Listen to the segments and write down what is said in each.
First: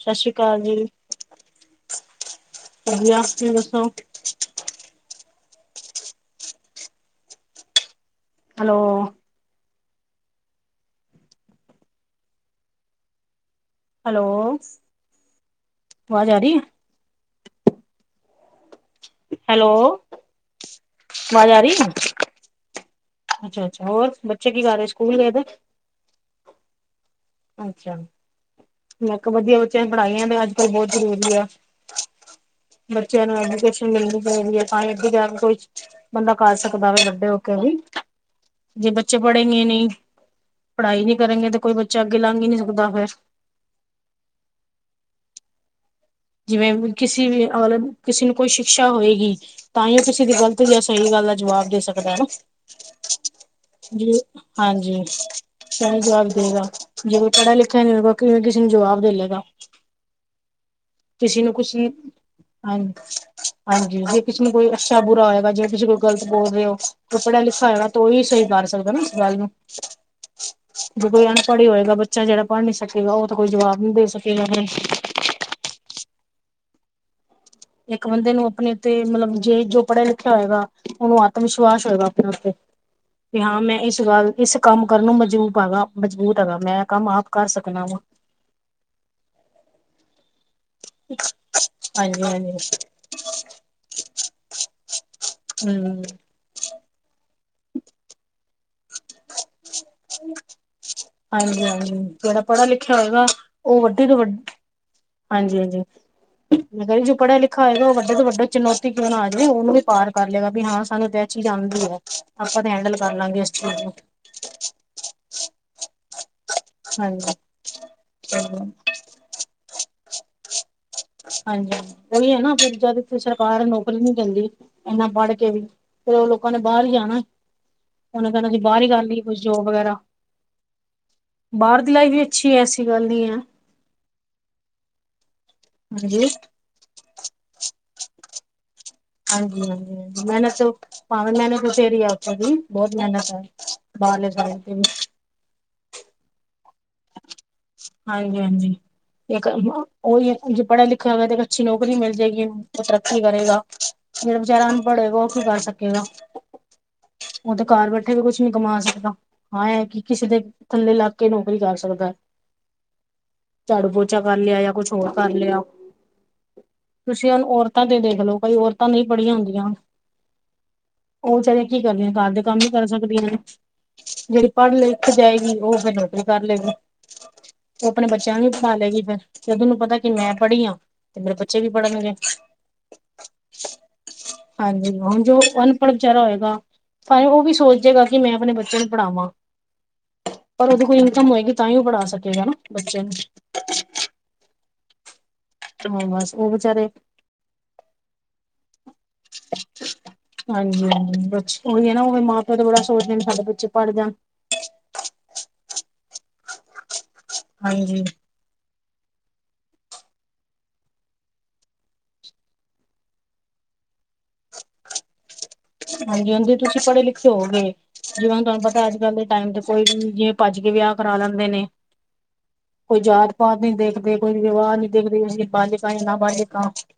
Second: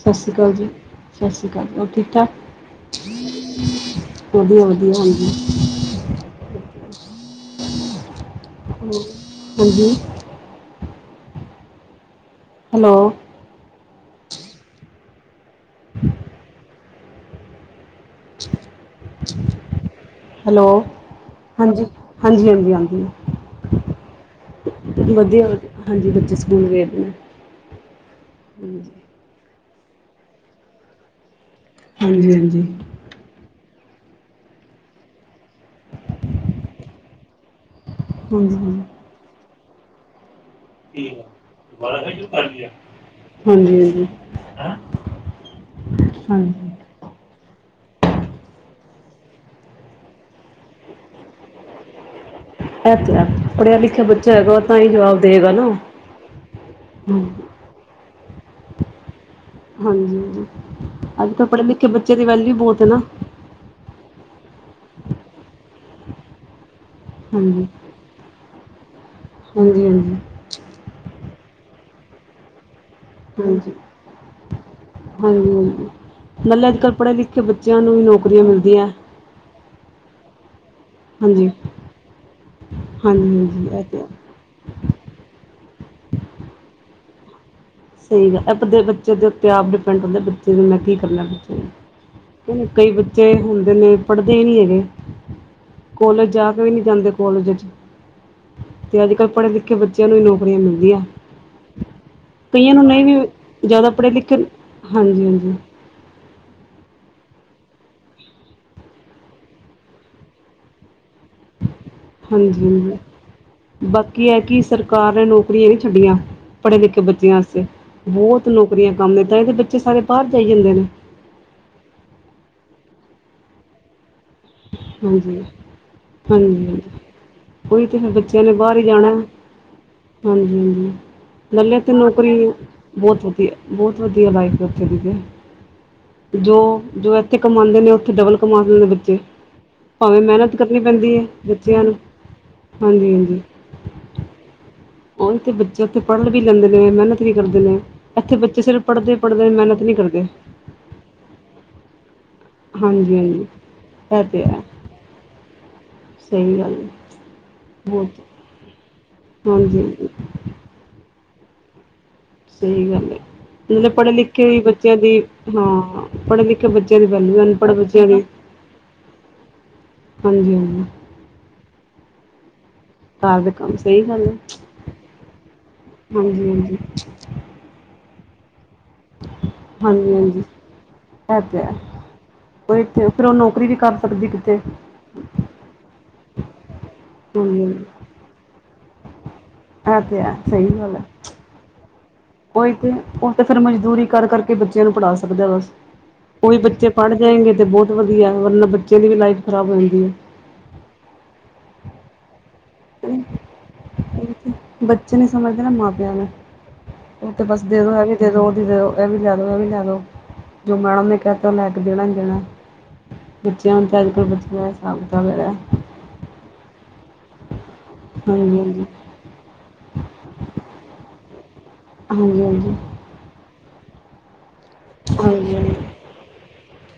ਸਤਿ ਸ਼੍ਰੀ ਅਕਾਲ ਜੀ-ਸਤਿ ਸ਼੍ਰੀ ਅਕਾਲ, ਹੋਰ ਠੀਕ-ਠਾਕ। ਵਧੀਆ ਤੁਸੀਂ ਦੱਸੋ? ਵਧੀਆ-ਵਧੀਆ, ਹਾਂਜੀ। ਹੈਲੋ ਹੂ ਹਾਂਜੀ। ਹੈਲੋ। ਹੈਲੋ, ਆਵਾਜ਼ ਆ ਰਹੀ ਹੈ। ਹੈਲੋ। ਹੈਲੋ, ਆਵਾਜ਼ ਆ ਰਹੀ ਹਾਂਜੀ, ਹੈ ਹਾਂਜੀ, ਹਾਂਜੀ, ਹਾਂਜੀ। ਅੱਛਾ, ਅੱਛਾ, ਹੋਰ ਬੱਚੇ ਕੀ ਕਰ ਰਹੇ ਸਕੂਲ ਗਏ ਥੇ। ਹਾਂਜੀ‌, ਬੱਚੇ ਸਕੂਲ ਗਏ ਦੇ ਨੇ। ਅੱਛਾ ਜੀ, ਮੈ ਕੇਹਾ ਵਧੀਆ ਬੱਚਿਆਂ ਪੜ੍ਹਾਈਆਂ ਦਾ ਅੱਜ-ਕੱਲ ਬਹੁਤ ਜ਼ਰੂਰੀ ਆ। ਹੂੰ-ਹੂੰ, ਬੱਚਿਆਂ ਨਾਲ ਐਜੂਕੇਸ਼ਨ ਦੇਣੀ ਪੈਂਦੀ ਹੈ, ਤਾਂ ਇ ਅਗੇ ਯਾਰ ਕੋਈ। ਬੰਦਾ ਕਰ ਸਕਦਾ ਵੇ ਵੱਡੇ ਹੋ ਕੇ ਵੀ। ਜੇ [unintelligible] ਬੱਚੇ ਪੜੇਗੇ ਨਹੀਂ। ਪੜ੍ਹਾਈ ਨਹੀਂ ਠੀਕ ਕਰਨਗੇ ਤੇ ਕੋਈ ਬੱਚਾ ਅੱਗੇ ਲੰਘ ਹੀ ਨਹੀਂ ਹੈ [unintelligible] ਸਕਦਾ ਫਿਰ ਹਾਂਜੀ, ਹਾਂਜੀ। ਜਿਵੇਂ ਕਿਸੇ ਵੀ, ਕਿਸੇ ਨੂੰ ਕੋਈ ਸ਼ਿਕਸ਼ਾ ਹੋਏਗੀ। ਤਾਂ ਹੀ ਉਹ ਕਿਸੇ ਦੀ ਗ਼ਲਤ ਯਾ ਸਹੀ ਗੱਲ ਦਾ ਜਵਾਬ ਦੇ ਸਕਦਾ ਹੈ ਨਾ। ਇਹ ਤੇ ਹੈ ਪੜ੍ਹਿਆ ਲਿਖਿਆ ਜੀ ਬੱਚਾ ਹੈਗਾ ਤਾਂ ਹੀ ਹਾਂਜੀ, ਜਵਾਬ ਦੇਗਾ ਨਾ ਤੇਰੀ ਗੱਲ ਠੀਕ ਹੈ। ਜੇ ਓਹ ਹਾਂਜੀ ਪੜ੍ਹਿਆ ਲਿਖਿਆ ਨੀ ਹੋਗਾ, ਕਿਵੇਂ ਕਿਸੇ ਨੂੰ ਜਵਾਬ ਦੇ ਜਾਏਗਾ। ਹਾਂਜੀ, ਅੱਜ ਕੱਲ ਪੜ੍ਹੇ ਕੁਛ ਲਿਖੇ ਬੱਚੇ ਦੀ ਵੈਲਿਊ ਹਾਂ ਬਹੁਤ ਹੇਨਾ। ਹਾਂਜੀ, ਜੇ ਕਿਸੇ ਨੂੰ ਕੋਈ ਅੱਛਾ ਬੁਰਾ ਹੋਏਗਾ ਜੇ ਕਿਸੀਂ ਕੋਈ ਗਲਤ ਬੋਲ ਰਹੇ ਹੋ ਕੋਈ ਪੜਾ ਹਾਂਜੀ ਲਿਖਾ ਹੋਏਗਾ। ਉਹੀ ਸਹੀ ਕਰ ਸਕਦਾ ਨਾ ਇਸ ਗੱਲ ਨੂੰ ਹਾਂਜੀ ਹਾਂਜੀ ਜੇ ਕੋਈ ਅਨਪੜ੍ਹ ਹੀ ਹੋਏਗਾ ਬ ਬੱਚਾ ਜਿਹੜਾ ਪੜ੍ਹ ਨੀ ਸਕੇਗਾ ਉਹ ਤਾਂ ਕੋਈ ਹਾਂਜੀ ਜਵਾਬ ਨੀ ਦੇ ਸਕੇਗਾ ਹੁਣੇ। ਹਾਂਜੀ ਹਾਂਜੀ ਨਲਨ ਕੱਪੜੇ ਦੀ ਕੇ ਬੱਚਿਆਂ ਵੀ ਇੱਕ ਬੰਦੇ ਨੌਕਰੀਆਂ ਨੂੰ ਆਪਣੇ ਮਿਲਦੀਆਂ ਉੱਤੇ ਮਤਲਬ ਜੇ ਜੋ ਪੜ੍ਹਿਆ ਲਿਖਿਆ ਹੋਏਗਾ ਉਹਨੂੰ ਆਤਮ ਹਾਂਜੀ ਵਿਸ਼ਵਾਸ ਹੋਏਗਾ ਆਪਣੇ ਉੱਤੇ। ਤੇ ਹਾਂਜੀ ਹਾਂ, ਹਾਂਜੀ ਮੈਂ ਇਹ ਤੇ ਇਸ ਹੈ। ਗੱਲ ਇਸ ਕੰਮ ਕਰਨ ਨੂੰ ਮਜ਼ਬੂਬ ਹੈਗਾ, ਮਜ਼ਬੂਤ ਹੈਗਾ ਮੈਂ ਕੰਮ ਆਪ ਕਰ ਸਕਣਾ ਵਾਂ। ਸਹੀ ਹੈ, ਆਪਦੇ ਬੱਚੇ ਦੇ ਉੱਤੇ ਆਪ ਡਿਪੈਂਡ ਹੁੰਦੇ ਕੀ ਕਰਨਾ ਹਾਂਜੀ ਬੱਚੇ ਹਾਂਜੀ ਨੂੰ ਕਈ ਬੱਚੇ ਹੁੰਦੇ ਨੇ ਪੜ੍ਹਦੇ ਹੀ ਨਹੀਂ ਹੈਗੇ। ਹੂ,,, ਆਪਾਂ ਨੀ ਜਾਂਦੇ ਕੋਲਜ ਚ ਤੇ ਅੱਜ ਕੱਲ ਪੜ੍ਹੇ ਲਿਖੇ ਬੱਚਿਆਂ ਨੂੰ ਹੀ ਨੌਕਰੀਆਂ ਮਿਲਦੀਆਂ। ਹਾਂਜੀ, ਹਾਂਜੀ। ਜਿਹੜਾ ਪੜ੍ਹਿਆ ਕਈਆਂ ਨੂੰ ਲਿਖਿਆ ਨਹੀਂ ਹੋਏਗਾ ਵੀ ਉਹ ਜ਼ਿਆਦਾ ਵੱਡੀੇ ਪੜ੍ਹੇ ਤੋਂ ਵੱਡ ਲਿਖੇ ਹਾਂਜੀ ਹਾਂਜੀ। ਬਈ ਜੋ ਪੜਿਆ ਲਿਖਿਆ ਹੋਏਗਾ ਉਹ ਵੱਡੇ ਤੋਂ ਵੱਡੇ ਚੁਣੌਤੀ ਕਿਉਂ ਨਾ ਆ ਜਾਵੇ ਉਹਨੂੰ ਵੀ ਪਾਰ ਕਰ ਲੇਗਾ ਵੀ ਹਾਂ ਸਾਨੂੰ ਤੇ ਚੀਜ਼ ਆਉਂਦੀ ਹੈ ਆਪਾਂ ਤੇ ਹੈਂਡਲ ਕਰ ਲਾਂਗੇ ਇਸ ਚੀਜ਼ ਨੂੰ। ਕੀ ਹੈ ਕਿ ਸਰਕਾਰ ਨੇ ਨੌਕਰੀਆਂ ਨਹੀਂ ਛੱਡੀਆਂ। ਪੜ੍ਹੇ ਲਿਖੇ ਬੱਚਿਆ ਵਾਸਤੇ ਬਹੁਤ ਹਾਂਜੀ-ਹਾਂਜੀ-ਹਾਂਜੀ ਨੌਕਰੀਆਂ ਕੰਮ ਨੇ ਤਾਂਹੀ ਤੇ ਬੱਚੇ ਸਾਰੇ ਬਾਹਰ ਜਾਈ ਜਾਂਦੇ ਨੇ। ਹਾਂਜੀ ਉਹੀ ਹੈ ਨਾ ਜਦ ਸਰਕਾਰ ਨੌਕਰੀ ਨੀ ਦਿੰਦੀ। ਇੰਨਾ ਪੜ ਹਾਂਜੀ ਕੇ ਵੀ ਫਿਰ ਉਹ ਲੋਕਾਂ ਨੇ ਹਾਂਜੀ ਹਾਂਜੀ ਬਾਹਰ ਹੀ ਜਾਣਾ ਉਹੀ ਤੇ ਫਿਰ ਉਹਨੇ ਬੱਚਿਆਂ ਕਹਿਣਾ ਨੇ ਜੀ ਬਾਹਰ ਹੀ ਕੋਈ ਗੱਲ ਜਾਣਾ ਨਹੀਂ ਜੋਬ ਵਗੈਰਾ। ਲੱਲੇ ਬਾਹਰ ਦੀ ਤੇ ਲਾਈਫ ਵੀ ਨੌਕਰੀ ਅੱਛੀ ਐਸੀ ਗੱਲ ਨੀ ਬਹੁਤ ਹੈ ਵਧੀਆ ਬਹੁਤ ਵਧੀਆ ਲਾਈਫ ਉੱਥੇ ਦੀ ਤੇ। ਹਾਂਜੀ। ਜੋ ਜੋ ਇੱਥੇ ਕਮਾਉਂਦੇ ਨੇ ਉੱਥੇ ਡਬਲ ਕਮਾਉਂਦੇ ਨੇ ਬੱਚੇ। ਹਾਂਜੀ, ਹਾਂਜੀ, ਭਾਵੇਂ ਹਾਂਜੀ, ਮਿਹਨਤ ਕਰਨੀ ਪੈਂਦੀ ਹੈ ਭਾਵੇ ਮਿਹਨਤ ਬੱਚਿਆਂ ਫਿਰ ਨੂੰ ਹੀ ਉਥੇ ਦੀ ਬਹੁਤ ਹਾਂਜੀ ਮਿਹਨਤ ਹੈ। ਬਾਹਰ। [unintelligible] ਹੋਰ ਕੀ ਇਥੇ ਬੱਚੇ ਉੱਥੇ ਪੜ੍ਹ ਵੀ ਲੈਂਦੇ ਨੇ ਮਿਹਨਤ। ਕਰਦੇ ਨੇ, ਇੱਥੇ ਹਾਂਜੀ ਬੱਚੇ ਸਿਰਫ ਪੜ੍ਹਦੇ ਪੜ੍ਹਦੇ ਮਿਹਨਤ ਨੀ ਕਰਦੇ। ਹਾਂਜੀ, ਪੜਾ ਲਿਖ ਤੇ ਅੱਛੀ ਨੌਕਰੀ ਮਿਲ ਜਾਏਗੀ ਉਹਨੂੰ ਹਾਂਜੀ ਤਰੱਕੀ ਹਾਂਜੀ ਕਰੇਗਾ ਇਹ ਜਿਹੜਾ ਤੇ ਹੈ ਵਿਚਾਰਾ ਅਨਪੜ ਹੇਗਾ ਉਹ ਕੀ ਕਰ ਸਕ। ਸਹੀ [unintelligible] ਗੱਲ ਹੈ ਉਹ ਤਾਂ ਘਰ ਬੈਠੇ ਬਹੁਤ ਵੀ ਕੁਛ ਉੱਚ ਕਮਾ ਸਕਦਾ ਹਾਂ ਇਹ ਹਾਂਜੀ ਹੈ ਹਾਂਜੀ ਕਿ ਕਿਸੇ ਦੇ ਥੱਲੇ ਲੱਗ ਕੇ ਨੌਕਰੀ ਕਰ ਸਕਦਾ ਹੈ। ਸਹੀ ਗੱਲ ਏ। ਮਤਲਬ ਪੜ੍ਹੇ ਲਿਖੇ ਲਿਆ ਜਾਂ ਕੁਛ ਬੱਚਿਆਂ ਦੀ ਹੋਰ ਕਰ ਲਿਆ ਹਾਂ ਪੜ੍ਹੇ ਲਿਖੇ ਬੱਚਿਆਂ ਦੀ ਤੁਸੀਂ ਵੈਲਊ ਹੁਣ ਅਨਪੜ੍ਹ ਔਰਤਾਂ ਤੇ ਬੱਚਿਆਂ ਦੇਖ ਦੀ [unintelligible] ਨਹੀਂ ਪੜੀਆਂ ਹੁੰਦੀਆਂ ਹਾਂਜੀ- ਹਾਂਜੀ। ਉਹ ਵਿਚਾਰੇ ਕੀ ਕਰਦੇ ਘਰ ਦੇ ਕੰਮ ਕਰ ਸਕਦੀਆਂ ਨੇ ਘਰ ਦੇ ਕੰਮ ਸਹੀ ਗੱਲ ਹੈ ਜਿਹੜੀ ਪੜ੍ਹ ਲਿਖ ਜਾਏਗੀ ਉਹ ਫੇਰ ਨੋਕਰੀ ਕਰ ਹਾਂਜੀ ਲਏਗੀ। ਹਾਂਜੀ ਉਹ ਆਪਣੇ ਬੱਚਿਆਂ ਨੂੰ ਵੀ ਪੜ੍ਹਾ ਲੇਗੀ। ਫੇ, ਜਦ ਓਹਨੂੰ ਪਤਾ ਕਿ ਹਾਂਜੀ ਮੈਂ ਹਾਂਜੀ ਪੜ੍ਹੀ ਆਾਂ ਤੇ ਮੇਰੇ ਬੱਚੇ ਵੀ ਪੜ੍ਹਨਗੇ। ਬਈ ਇਥੇ ਫਿਰ ਉਹ ਨੌਕਰੀ ਵੀ ਕਰ ਸਕਦੀ ਕਿਤੇ, ਹਾਂਜੀ ਹੁਣ ਜੋ ਅਨਪੜ੍ਹ ਵਿਚਾਰਾ ਹੋਏਗਾ, ਭਾਵੇਂ ਉਹ ਵੀ ਹਾਂਜੀ ਸੋਚੇਗਾ ਕਿ ਮੈਂ ਆਪਣੇ ਬੱਚੇ ਨੂੰ ਪੜਾਵਾਂ। ਹਾਂਜੀ ਇਹ ਤੇ ਹੈ ਪਰ ਉਹਦੋਂ ਕੋਈ ਇਨਕਮ ਹੋਏਗੀ ਤਾਂ ਹੀ ਉਹ ਪੜਾ ਸਕੇ ਉ ਇ ਤੇ ਉਹ ਤੇ ਫੇਰ ਮਜ਼ਦੂਰੀ ਕਰ ਕਰਕੇ ਬੱਚਿਆਂ ਨੂੰ ਪੜ੍ਹਾ ਸਕਦਾ ਬਸ। ਹਾਂ ਬਸ ਉਹ ਉਹੀ ਵਿਚਾਰੇ ਬੱਚੇ ਪੜ੍ਹ ਜਾਏਗੇ ਤੇ ਬਹੁਤ ਵਧੀਆ ਵਰਨਾ ਬੱਚਿਆਂ ਦੀ ਵੀ ਲਾਈਫ ਖ਼ਰਾਬ ਹੋਏਗੀ। ਹਾਂਜੀ ਹਾਂਜੀ ਬਸ ਉਹੀ ਹੈ ਨਾ ਉਵੇਂ ਮਾਂ ਪਿਓ ਤੇ ਬੜਾ ਸੋਚਦੇ ਨੇ ਸਾਡੇ ਬੱਚੇ ਪੜ੍ਹ ਜਾਣ। ਬੱਚੇ ਨੀ ਸਮਝਦੇ ਨਾ ਮਾਂ ਪਿ ਨੂੰ ਉਹ ਤੇ ਬੱਸ ਦੇ ਦੋ ਐ ਹਾਂਜੀ ਵੀ ਦੇ ਦੋ ਉਹ ਵੀ ਦੇ ਦੋ। ਇਹ ਵੀ ਲਯਾਦੋ ਓਹ ਵੀ ਲੈਦੋ, ਜੋ ਮੈ ਉਹਨ ਨੇ ਕਹਿਤਾ ਉਹ ਲੈ ਕੇ ਦੇਣਾ ਹੀ ਦੇਣਾ। ਬੱਚਿਆਂ ਹੁਣ ਤੇ ਅੱਜ ਕੱਲ੍ਹ ਬੱਚਿਆਂ ਦਾ ਹਿਸਾਬ ਕਿਤਾਬ ਹੈਗਾ। ਹਾਂਜੀ ਹਾਂਜੀ ਤੁਸੀਂ ਪੜ੍ਹੇ ਲਿਖੇ ਹੋਵੋਗੇ ਜਿਵੇਂ ਹੁਣ ਹਾਂਜੀ ਤੁਹਾਨੂੰ ਹਾਂਜੀ ਪਤਾ ਅੱਜ ਕੱਲ ਦੇ ਟਾਈਮ ਚ ਕੋਈ ਵੀ ਜਿਵੇਂ ਭੱਜ ਕੇ ਵਿਆਹ ਕਰਾ ਲੈਂਦੇ ਨੇ, ਹਾਂਜੀ- ਹਾਂਜੀ। ਕੋਈ ਜਾਤ ਪਾਤ ਨੀ ਦੇਖਦੇ ਕੋਈ ਰਿਵਾਜ਼ ਨਹੀਂ ਦੇਖਦੇ ਹਾਂਜੀ ਹਾਂਜੀ [unintelligible]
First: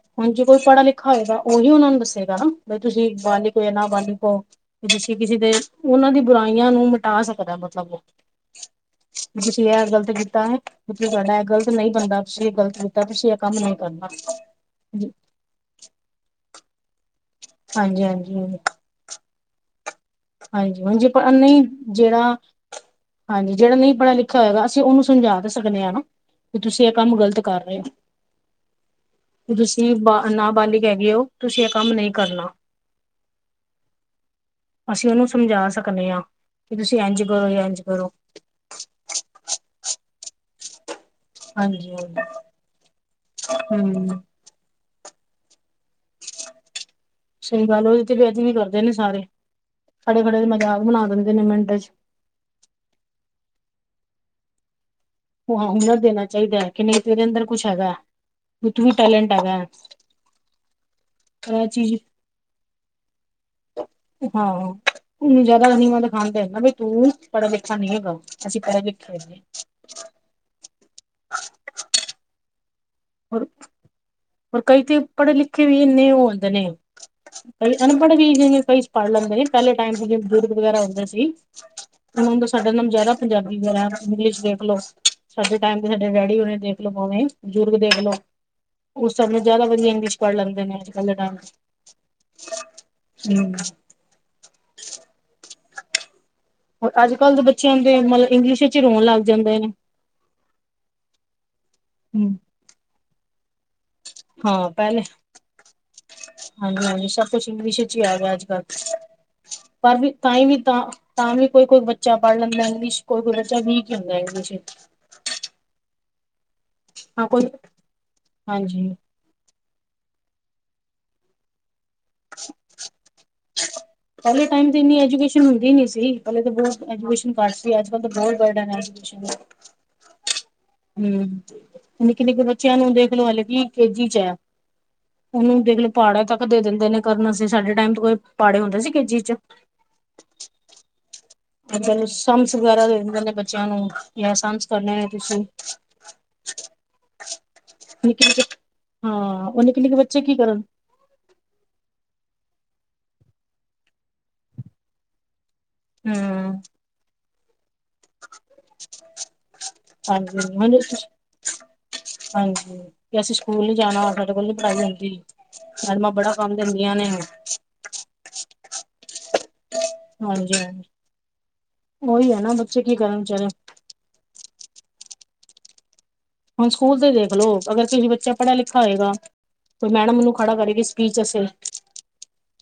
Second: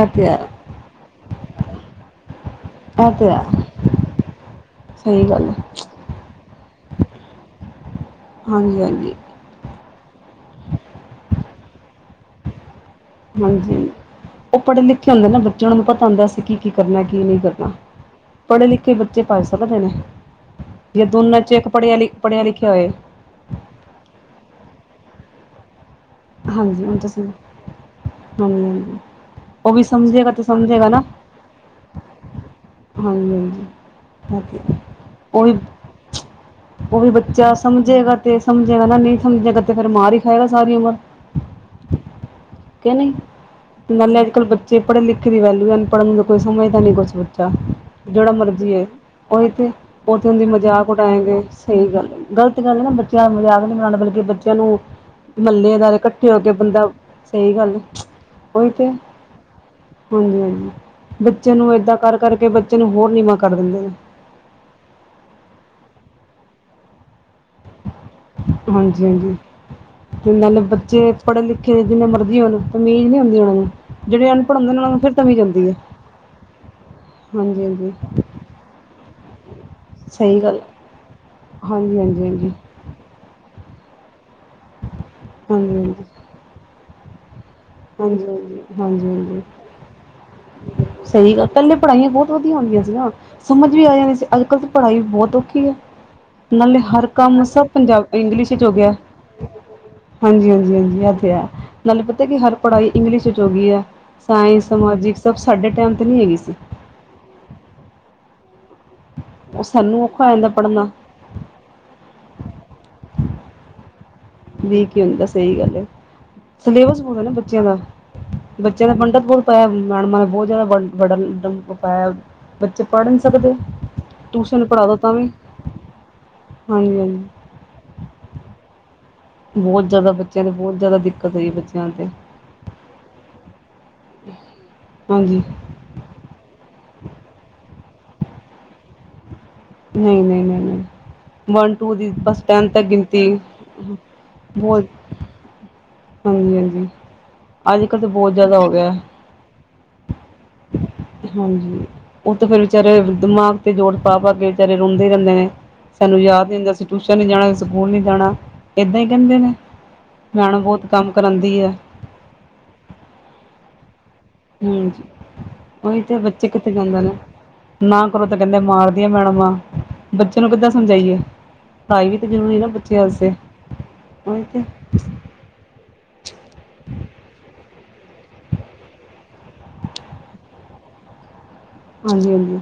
ਇਹ ਤੇ ਹੁਣ ਹੈ ਜੇ ਕੋਈ ਪੜ੍ਹਾ ਲਿਖਾ ਹੋਏਗਾ ਉਹੀ ਉਹਨਾ ਨੂੰ ਦੱਸੇਗਾ ਨਾ। ਬਈ ਤੁਸੀਂ ਇਹ ਤੇ ਹੈ ਬਾਲਿਕ ਹੋ ਯਾ ਨਾ ਬਾਲਿਕ ਹੋ, ਤੁਸੀਂ ਸਹੀ ਕਿਸੇ ਗੱਲ ਦੇ ਹੈ ਉਹਨਾਂ ਦੀ ਬੁਰਾਈਆਂ ਨੂੰ ਮਿਟਾ ਸਕਦਾ ਮਤਲਬ ਕੇ। ਹਾਂਜੀ-ਹਾਂਜੀ। ਤੁਸੀਂ ਇਹ ਗ਼ਲਤ ਕੀਤਾ ਏ, ਜੇ ਤੁਵਾਡਾ ਐਹ ਗਲਤ ਨਹੀਂ ਬਣਦਾ ਤੁਸੀਂ ਇਹ ਗ਼ਲਤ ਤੁਸੀਂ ਇਹ ਕੰਮ ਹਾਂਜੀ ਨਹੀਂ ਕਰਨਾ। ਔਹ ਉਹ ਪੜ੍ਹੇ ਲਿਖੇ ਹੁੰਦੇ ਨਾ ਬੱਚੇ ਜੇ ਓਹਨਾ ਨੂੰ ਪਤਾ ਹੁੰਦਾ ਅਸੀ ਕੀ ਕੀ ਕਰਨਾ ਕੀ ਨਹੀਂ ਕਰਨਾ ਹਾਂਜੀ ਹਾਂਜੀ ਪੜ੍ਹੇ ਲਿਖੇ ਬੱਚੇ ਪਜ ਸਕਦੇ ਨੇ। ਹਾਂਜੀ ਹੁਣ ਜੇ ਦੋਨਾਂ ਚ ਨਹੀਂ ਇੱਕ ਪੜ੍ਹਿਆ, ਜਿਹੜਾ ਪੜ੍ਹਿਆ ਲਿਖਿਆ ਹੋਏ ਹਾਂਜੀ ਜਿਹੜਾ ਨਹੀਂ ਪੜ੍ਹਾ ਲਿਖਿਆ ਹੋਏਗਾ ਅਸੀਂ ਉਹਨੂੰ ਸਮਜਾ ਤਾਂ ਸਕਦੇ ਹਾਂ ਨਾ। ਹਾਂਜੀ ਤੁਸੀਂ ਇਹ ਹੁਣ ਕੰਮ ਗ਼ਲਤ ਕਰ ਰਹੇ ਹੋ। ਹਾਂਜੀ ਹਾਂਜੀ ਬਈ ਉਹ ਵੀ ਤੁਸੀਂ ਬ ਸਮਝੇਗਾ ਤੇ ਨਾਬਾਲਿਗ ਸਮਝੇਗਾ ਹੈਗੇ ਹੋ ਤੁਸੀਂ ਇਹ ਕੰਮ ਨਹੀਂ ਕਰਨਾ। ਹਾਂਜੀ-ਹਾਂਜੀ ਐਹ ਤੇ ਹੈ। ਅਸੀਂ ਉਹਨੂੰ ਸਮਝਾ ਸਕਨੇ ਆ ਕਿ ਤੁਸੀਂ ਉਹੀ ਇੰਝ ਕਰੋ ਬੱਚਾ ਜਾਂ ਇੰਝ ਕਰੋ। ਸਮਝੇਗਾ ਤੇ ਸਮਝੇਗਾ ਨਾ ਨਹੀਂ ਸਮਝਿਆਗਾ ਤੇ ਫੇਰ ਮਾਰ ਹੀ ਖਾਏਗਾ ਸਾਰੀ ਉਮਰ। ਹਾਂਜੀ-ਹਾਂਜੀ। ਕੇ ਨਹੀਂ ਨਾਲੇ ਅੱਜ ਕੱਲ੍ਹ ਬੱਚੇ ਪੜ੍ਹੇ ਲਿਖੇ ਦੀ ਵੈਲੂਯੂ ਪੜ੍ਹਨ ਨੂੰ ਕੋਈ ਸਮਝਦਾ ਨਹੀਂ ਕੁਛ ਬੱਚਾ ਸਹੀ ਗੱਲ ਉਹਦੀ ਤੇ ਜੇੜਾ ਬੇਅਦਬੀ ਵੀ ਮਰਜ਼ੀ ਕਰਦੇ ਹੋਏ ਨੇ ਸਾਰੇ ਉਹੀ ਤੇ। ਖੜੇ ਉੱਥੇ ਉਹਦੀ ਖੜੇ ਮਜ਼ਾਕ ਬਣਾ ਦਿੰਦੇ ਉਡਾਏਗੇ ਨੇ ਮਿੰਟ ਸਹੀ ਚ ਗੱਲ ਹੈ। ਗ਼ਲਤ ਗੱਲ ਹੈ ਨਾ ਬੱਚਿਆਂ ਦਾ ਮਜ਼ਾਕ ਨੀ ਬਣਾਣਾ ਬਲਕਿ ਬੱਚਿਆਂ ਨੂੰ ਹਾਂ ਮਹੱਲੇਦਾਰ ਹੁਨਰ ਦੇਣਾ ਇਕੱਠੇ ਹੋ ਕੇ ਚਾਹੀਦਾ ਹੈ ਕਿ ਬੰਦਾ, ਨਹੀਂ ਤੇਰੇ ਅੰਦਰ ਸਹੀ ਕੁਛ ਗੱਲ ਹੈ। ਹੈਗਾ ਵੀ ਉਹੀ ਤੂੰ ਤੇ। ਵੀ [unintelligible] ਹਾਂਜੀ ਹਾਂਜੀ ਪਰ ਬੱਚੇ ਇਹ ਨੂੰ ਚੀਜ਼ ਏਦਾਂ ਕਰ ਕਰਕੇ ਬੱਚੇ ਨੂੰ ਹੋਰ ਨੀਵਾਂ ਕਰ ਦਿੰਦੇ ਨੇ। ਹਾਂ ਉਹਨੂੰ ਜਿਆਦਾ ਨੀਵਾਂ ਦਿਖਾਦੇ ਨਾ ਬਈ ਤੂੰ ਪੜ੍ਹਿਆ ਲਿਖਿਆ ਨੀ ਹੈਗਾ। ਅਸੀਂ ਖੜੇ ਹਾਂਜੀ ਕਿੱਥੇ ਹਾਂਜੀ ਹੈਗੇ। ਤੇ ਨਾਲੇ ਬੱਚੇ ਪੜ੍ਹੇ ਲਿਖੇ ਜਿੰਨੇ ਮਰਜ਼ੀ ਹੋਣ, ਤਮੀਜ਼ ਨਹੀਂ ਹੁੰਦੀ ਹੋਰ ਉਹਨਾਂ ਨੂੰ ਜਿਹੜੇ ਅਨਪੜ੍ਹ ਹੋਰ ਹੁੰਦੇ ਨੇ ਕਈ ਉਹਨਾਂ ਤੇ ਨੂੰ ਫਿਰ ਪੜ੍ਹੇ ਤਮੀਜ਼ ਲਿਖੇ ਹੁੰਦੀ ਏ। ਵੀ ਇੰਨੇ ਉਹ ਹੁੰਦੇ ਨੇ ਕਈ ਅਨਪੜ੍ਹ ਵੀ ਜਿਵੇਂ ਕਈ, ਪੜ੍ਹ ਲੈਂਦੇ ਸੀ ਪਹਿਲੇ ਟਾਈਮ ਤੇ ਜਿਵੇਂ ਸਹੀ ਬਜ਼ੁਰਗ ਗੱਲ ਵਗੈਰਾ ਹੁੰਦੇ ਸੀ ਹਾਂਜੀ ਹਾਂਜੀ ਹੁਣ- ਹੁਣ ਤਾਂ ਹਾਂਜੀ ਸਾਡੇ ਨਾਲ ਜਿਆਦਾ ਪੰਜਾਬੀ ਵਗੈਰਾ ਇੰਗਲਿਸ਼ ਦੇਖ ਲੋੋ ਸਾਡੇ ਹਾਂਜੀ ਟਾਈਮ ਤੇ ਹਾਂਜੀ ਸਾਡੇ ਡੈਡੀ ਉਰੀ ਦੇਖਲੋ ਭਾਵੇਂ, ਦੇਖ ਲਓ ਹਾਂਜੀ ਹਾਂਜੀ ਹਾਂਜੀ ਉਸ ਸਭ ਨਾਲ ਹਾਂਜੀ ਜ਼ਿਆਦਾ ਵਧੀਆ ਇੰਗਲਿਸ਼ ਪੜ੍ਹ ਲੈਂਦੇ ਨੇ ਅੱਜ ਕੱਲ ਦੇ ਸਈ ਟਾਈਮ ਗੱਲ, ਪਹਿਲੇ ਪੜ੍ਹਾਈਆਂ ਬਹੁਤ ਵਧੀਆ ਹੁੰਦੀਆਂ ਸੀ ਨਾ ਸਮਝ ਚ। ਵੀ ਆ ਜਾਂਣੀ ਸੀ, ਅੱਜ ਕੱਲ੍ਹ ਤਾਂ ਪੜ੍ਹਾਈ ਵੀ ਬੋਤ ਔਖੀ ਏ ਨਾਲੇ ਹਰ ਅੱਜ ਕੱਲ੍ਹ ਕੰਮ ਦੇ ਸਭ ਬੱਚਿਆਂ ਦੇ ਪੰਜਾਬੀ ਮਤਲਬ ਇੰਗਲਿਸ਼ ਚ ਹੋ ਵਿੱਚ ਹੀ ਗਿਆ ਰੋਣ ਲੱਗ ਜਾਂਦੇ ਨੇ ਹਾਂਜੀ ਹਾਂਜੀ ਹਾਂਜੀ ਏ ਤੇ ਹੈ, ਨਾਲੇ ਪਤਾ ਹਮ ਕਿ ਹਰ ਪੜ੍ਹਾਈ ਇੰਗਲਿਸ਼ ਵਿੱਚ ਹੋ ਗਈ ਹੈ ਸਾਇੰਸ ਹਾਂ ਪਹਿਲੇ ਸਮਾਜਿਕ ਸਭ ਸਾਡੇ ਟਾਈਮ ਤੇ ਨਹੀਂ ਹੈਗੀ ਸੀ। ਹਾਂਜੀ ਹਾਂਜੀ ਸਭ ਕੁਛ ਇੰਗਲਿਸ਼ ਇੱਚ ਈ ਆ ਗਿਆ ਅੱਜ ਕੱਲ, ਉਹ ਪਰ ਸਾਨੂੰ ਵੀ ਔਖਾ ਹੋ ਤਾਂ ਜਾਂਦਾ ਵੀ ਤਾਂ ਪੜ੍ਹਨਾ ਤਾਂ ਵੀ ਕੋਈ ਕੋਈ ਬੱਚਾ ਪੜ੍ਹ ਲੈਂਦਾ ਇੰਗਲਿਸ਼, ਕੋਈ ਕੋਈ ਬੱਚਾ ਵੀਕ ਹੁੰਦਾ ਇੰਲਿਸ਼ ਵੀਕ ਈ ਹੁੰਦਾ, ਸਈ ਗੱਲ ਏ, ਸਲੇਬਸ ਬੋਤ ਹਾਂ ਨਾ ਕੋਈ ਬੱਚਿਆਂ ਦਾ, ਬੱਚਿਆਂ ਦਾ ਹਾਂਜੀ ਬਰਡਨ ਬਹੁਤ ਪ ਮੈਡਮਾਂ ਨੇ ਬੋਤ ਜ਼ਾਦਾ ਬਰਡਨ ਪਾਇਆ, ਬੱਚੇ ਪੜ੍ਹ ਨੀ ਸਕਦੇ ਪਹਿਲੇ ਟਿਊਸ਼ਨ ਟਾਈਮ ਤੇ ਪੜ੍ਹਾ ਦੋ ਏਨੀ ਤਾਂ ਵੀ ਐਜੂਕੇਸ਼ਨ ਹੁੰਦੀ ਨੀ ਸੀ, ਪਹਿਲੇ ਤਾਂ ਬਹੁਤ ਹਾਂਜੀ ਹਾਂਜੀ ਐਜੂਕੇਸ਼ਨ ਅਜ ਕੱਲ ਤਾਂ ਬਹੁਤ ਬਰਡਨ ਐ ਬਹੁਤ ਜ਼ਾਦਾ ਬੱਚ ਚਲੋ ਬਹੁਤ ਦਾ ਹੂੰ, ਨਿੱਕੇ ਨਿੱਕੇ ਬੱਚਿਆਂ ਨੂੰ ਦੇਖਲੋ ਹਾਲੇ ਵੀ ਕੇਜੀ ਚ ਏ ਹਾਂਜੀ ਉਨੂੰ ਦੇਖਲੋ ਪਹਾੜੇ ਤੱਕ ਦੇ ਦਿੰਦੇ ਨੇ ਕਰਨ ਵਾਸਤੇ, ਸਾਡੇ ਟਾਈਮ ਤੇ ਕੋਈ ਪਹਾੜੇ ਹੁੰਦੇ ਸੀ ਕੇਜੀ ਚ ਨਈ ਨਈ ਨਈ ਨਈ ਵਨ ਟੂ ਬੱਚਿਆਂ ਨੂੰ ਦੀ, ਬਸ ਸਮਸ ਟੈਨ ਤੱਕ ਵਗੈਰਾ ਦੇ ਦਿੰਦੇ ਨੇ ਗਿਣਤੀ, ਬੱਚਿਆਂ ਨੂੰ ਜਾਂ ਸਮਸ ਬਹੁਤ ਕਰਨੇ ਨੇ ਤੁਸੀਂ ਹਾਂਜੀ, ਹਾਂਜੀ ਅੱਜ ਕੱਲ੍ਹ ਤਾਂ ਬਹੁਤ ਜ਼ਾਦਾ ਹੋ ਗਿਆ ਕਿੰਨੇ ਨਿਕੇ, ਬੱਚੇ ਕੀ ਕਰਨ ਹਾਂਜੀ, ਔ ਤੇ ਫੇਰ ਵਿਚਾਰੇ ਦਿਮਾਗ ਤੇ ਜੋਰ ਪਾ ਪਾ ਕੇ, ਵਿਚਾਰੇ ਰੋਂਦੇ ਰਹਿੰਦੇ ਨੇ ਸਾਨੂੰ ਯਾਦ ਵੀ ਹਮ ਹੁੰਦਾ ਸੀ ਟਿਊਸ਼ਨ ਨੀ ਜਾਣਾ, ਸਕੂਲ ਨੀ ਜਾਣਾ, ਇੱਦਾਂ ਹੀ ਕਹਿੰਦੇ ਨੇ, ਹਾਂਜੀ ਮੈਡਮ ਹੁਣ ਬਹੁਤ ਕੰਮ ਕਰਾਉਂਦੀ ਹੈ ਹਾਂਜੀ, ਅਸੀਂ ਸਕੂਲ ਨੀ ਜਾਣਾ ਔਦਰ ਸਾਡੇ ਕੋਲ ਨੀ ਪੜਾਈ ਹਾਂਜੀ ਹੁੰਦੀ, ਉਹੀ ਮੈਡਮਾਂ ਤੇ ਬੜਾ ਬੱਚੇ ਕੰਮ ਕਿੱਥੇ ਦਿੰਦੀਆਂ ਜਾਂਦੇ ਨੇ ਨਾ ਕਰੋ, ਤੇ ਕਹੰਦੇ ਮਾਰਦਿਆਂ ਮੈਡਮਾ ਬੱਚੇ ਨੂੰ ਕਿੱਦਾਂ ਹਾਂਜੀ ਸਮਝਾਈਏ, ਪੜ੍ਹਾਈ ਵੀ ਤੇ ਉਹੀ ਹੈ ਜ਼ਰੂਰੀ ਨਾ, ਬੱਚੇ ਕੀ ਬੱਚਿਆਂ ਕਰਨ ਵਾਸਤੇ ਵਿਚਾਰੇ ਉਈ ਤੇ ਹੁਣ ਸਕੂਲ ਤੇ ਦੇਖ ਲੋ, ਅਗਰ ਤੁਸੀਂ ਬੱਚਾ ਪੜ੍ਹਾ ਲਿਖਾ ਹੋਏਗਾ ਫੇਰ ਮੈਡਮ ਓਨੂੰ ਖੜਾ ਕਰੇਗੀ, ਸਪੀਚ ਵਾਸਤੇ ਹਾਂਜੀ ਹਾਂਜੀ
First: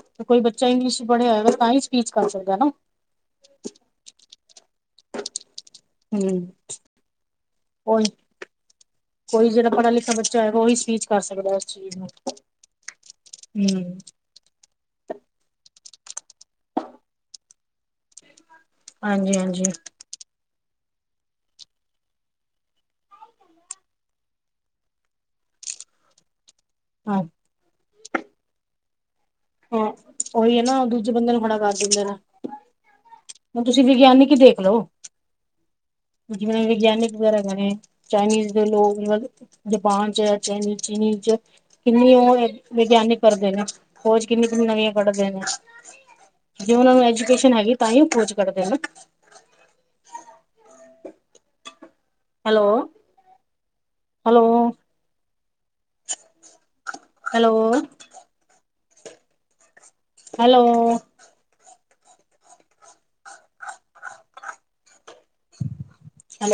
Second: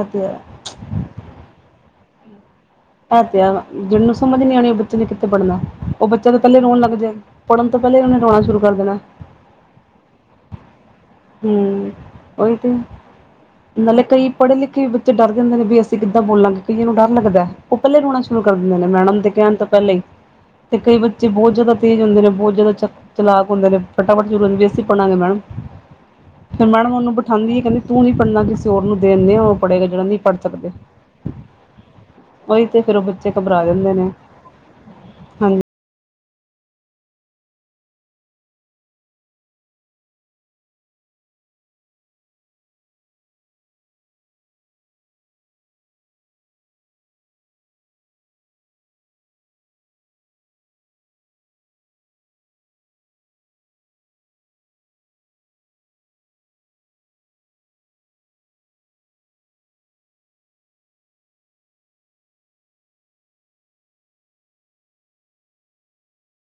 ਇਹ ਕੋਈ ਹੈ ਬੱਚਾ ਇੰਗਲਿਸ਼ ਪੜ੍ਹਿਆ ਹੋਏਗਾ, ਤਾਂ ਹੀ ਸਪੀਚ ਕਰ ਸਕਦਾ ਨਾ ਐ ਤੇ ਹੈ, ਜਿਨੂੰ ਸਮਝ ਨੀ ਆਣੀ, ਔ ਬੱਚੇ ਨੇ ਕਿੱਥੇ ਪੜ੍ਹਨਾ ਉ ਬੱਚਾ ਤੋਂ ਹਮ ਪਹਿਲੇ ਰੋਣ ਲੱਗ ਜਾਏ, ਪੜ੍ਹਨ ਤੋਂ ਪਹਿਲੇ ਔਨੇ ਰੋਣਾ ਸ਼ੁਰੂ ਕਰ ਦੇਣਾ ਅੋਈ ਜੇੜ੍ਹਾ ਪੜੀਆ ਲਿਖਆ ਬੱਚਾ ਹੋਏਗਾ, ਉਹੀ ਸਪੀਚ ਕਰ ਸਕਦਾ ਇਸ ਹੂੰ ਚੀਜ਼ ਨੂੰ ਅੋਈ ਤੇ, ਹਮ ਨਾਲੇ ਕਈ ਪੜੇ ਲਿਖੇ ਤੇ ਡਰ ਜਾਂਦੇ ਨੇ ਵੀ ਅਸੀਂ ਕਿੱਦਾਂ ਬੋਲਾਂਗੇ, ਕਈਆਂ ਨੂੰ ਡਰ ਲੱਗਦਾ ਉ ਪਹਿਲੇ ਰੋਣਾ ਸ਼ੁਰੂ ਕਰ ਦਿੰਦੇ ਨੇ, ਮੈਡਮ ਦੇ ਹਾਂਜੀ ਕਹਿਣ ਹਾਂਜੀ ਤੋਂ ਪਹਿਲਾਂ ਈ ਤੇ ਕਈ ਬੱਚੇ ਬਹੁਤ ਜ਼ਾਦਾ ਤੇਜ਼ ਹੁੰਦੇ ਨੇ, ਬਹੁਤ ਜ਼ਾਦਾ ਚਲਾਕ ਹੁੰਦੇ ਨੇ, ਫਟਾਫਟ ਕਹਿ ਦੇ, ਵੀ ਅਸੀਂ ਪੜਾਂਗੇ ਮੈਡਮ ਫਿਰ ਮੈਡਮ ਉਨੂੰ ਹਾਂ ਬਿਠਾਂਦੀ ਏ, ਕਹੰਦੀ ਤੂੰ ਨੀ ਪੜ੍ਹਨਾ ਕਿਸੇ ਹੋਰ ਨੂੰ ਦਿੰਦੇ ਓ ਪੜੇਗਾ, ਹਾਂ ਜੇੜਾ ਨਈ ਪੜ੍ਹ ਉਹੀ ਹੈ ਸਕਦੇ ਨਾ ਦੂਜੇ ਬੰਦੇ ਨੂੰ ਖੜਾ ਕਰ ਦਿੰਦੇ ਨੇ ਉਈ ਤੇ, ਫੇਰ ਉ ਬੱਚੇ ਕਬਰਾ ਹੁਣ ਤੁਸੀਂ ਜਾਂਦੇ ਨੇ ਵਿਗਿਆਨਿਕ ਹੀ ਦੇਖ ਲਓ ਹਾਂ ਜਿਵੇਂ ਵਿਗਿਆਨਿਕ ਵਗੈਰਾ ਹੈਗੇ, ਚਾਈਨੀਜ਼ ਦੇ ਲੋਕ ਮਤਲ ਜਾਪਾਨ ਚ ਚਾਈਨੀ ਚੀਨੀ ਚ, ਕਿੰਨੀ ਓ ਏ, ਵਿਗਿਆਨਿਕ ਕਰਦੇ ਨੇ ਖੋਜ ਕਿੰਨੀ ਕਿ ਨਵੀਆਂ ਕੱਢਦੇ ਨੇ ਜੇ ਓਨਾ ਨੂੰ ਐਜੂਕੇਸ਼ਨ ਹੈਗੀ, ਤਾਂ ਈ ਉ ਖੋਜ ਕੱਢਦੇ ਨਾ ਹ [inaudible] ਹੈਲੋ ਹੈਲੋ ਹੈਲੋ ਹੈਲੋ [unintelligible]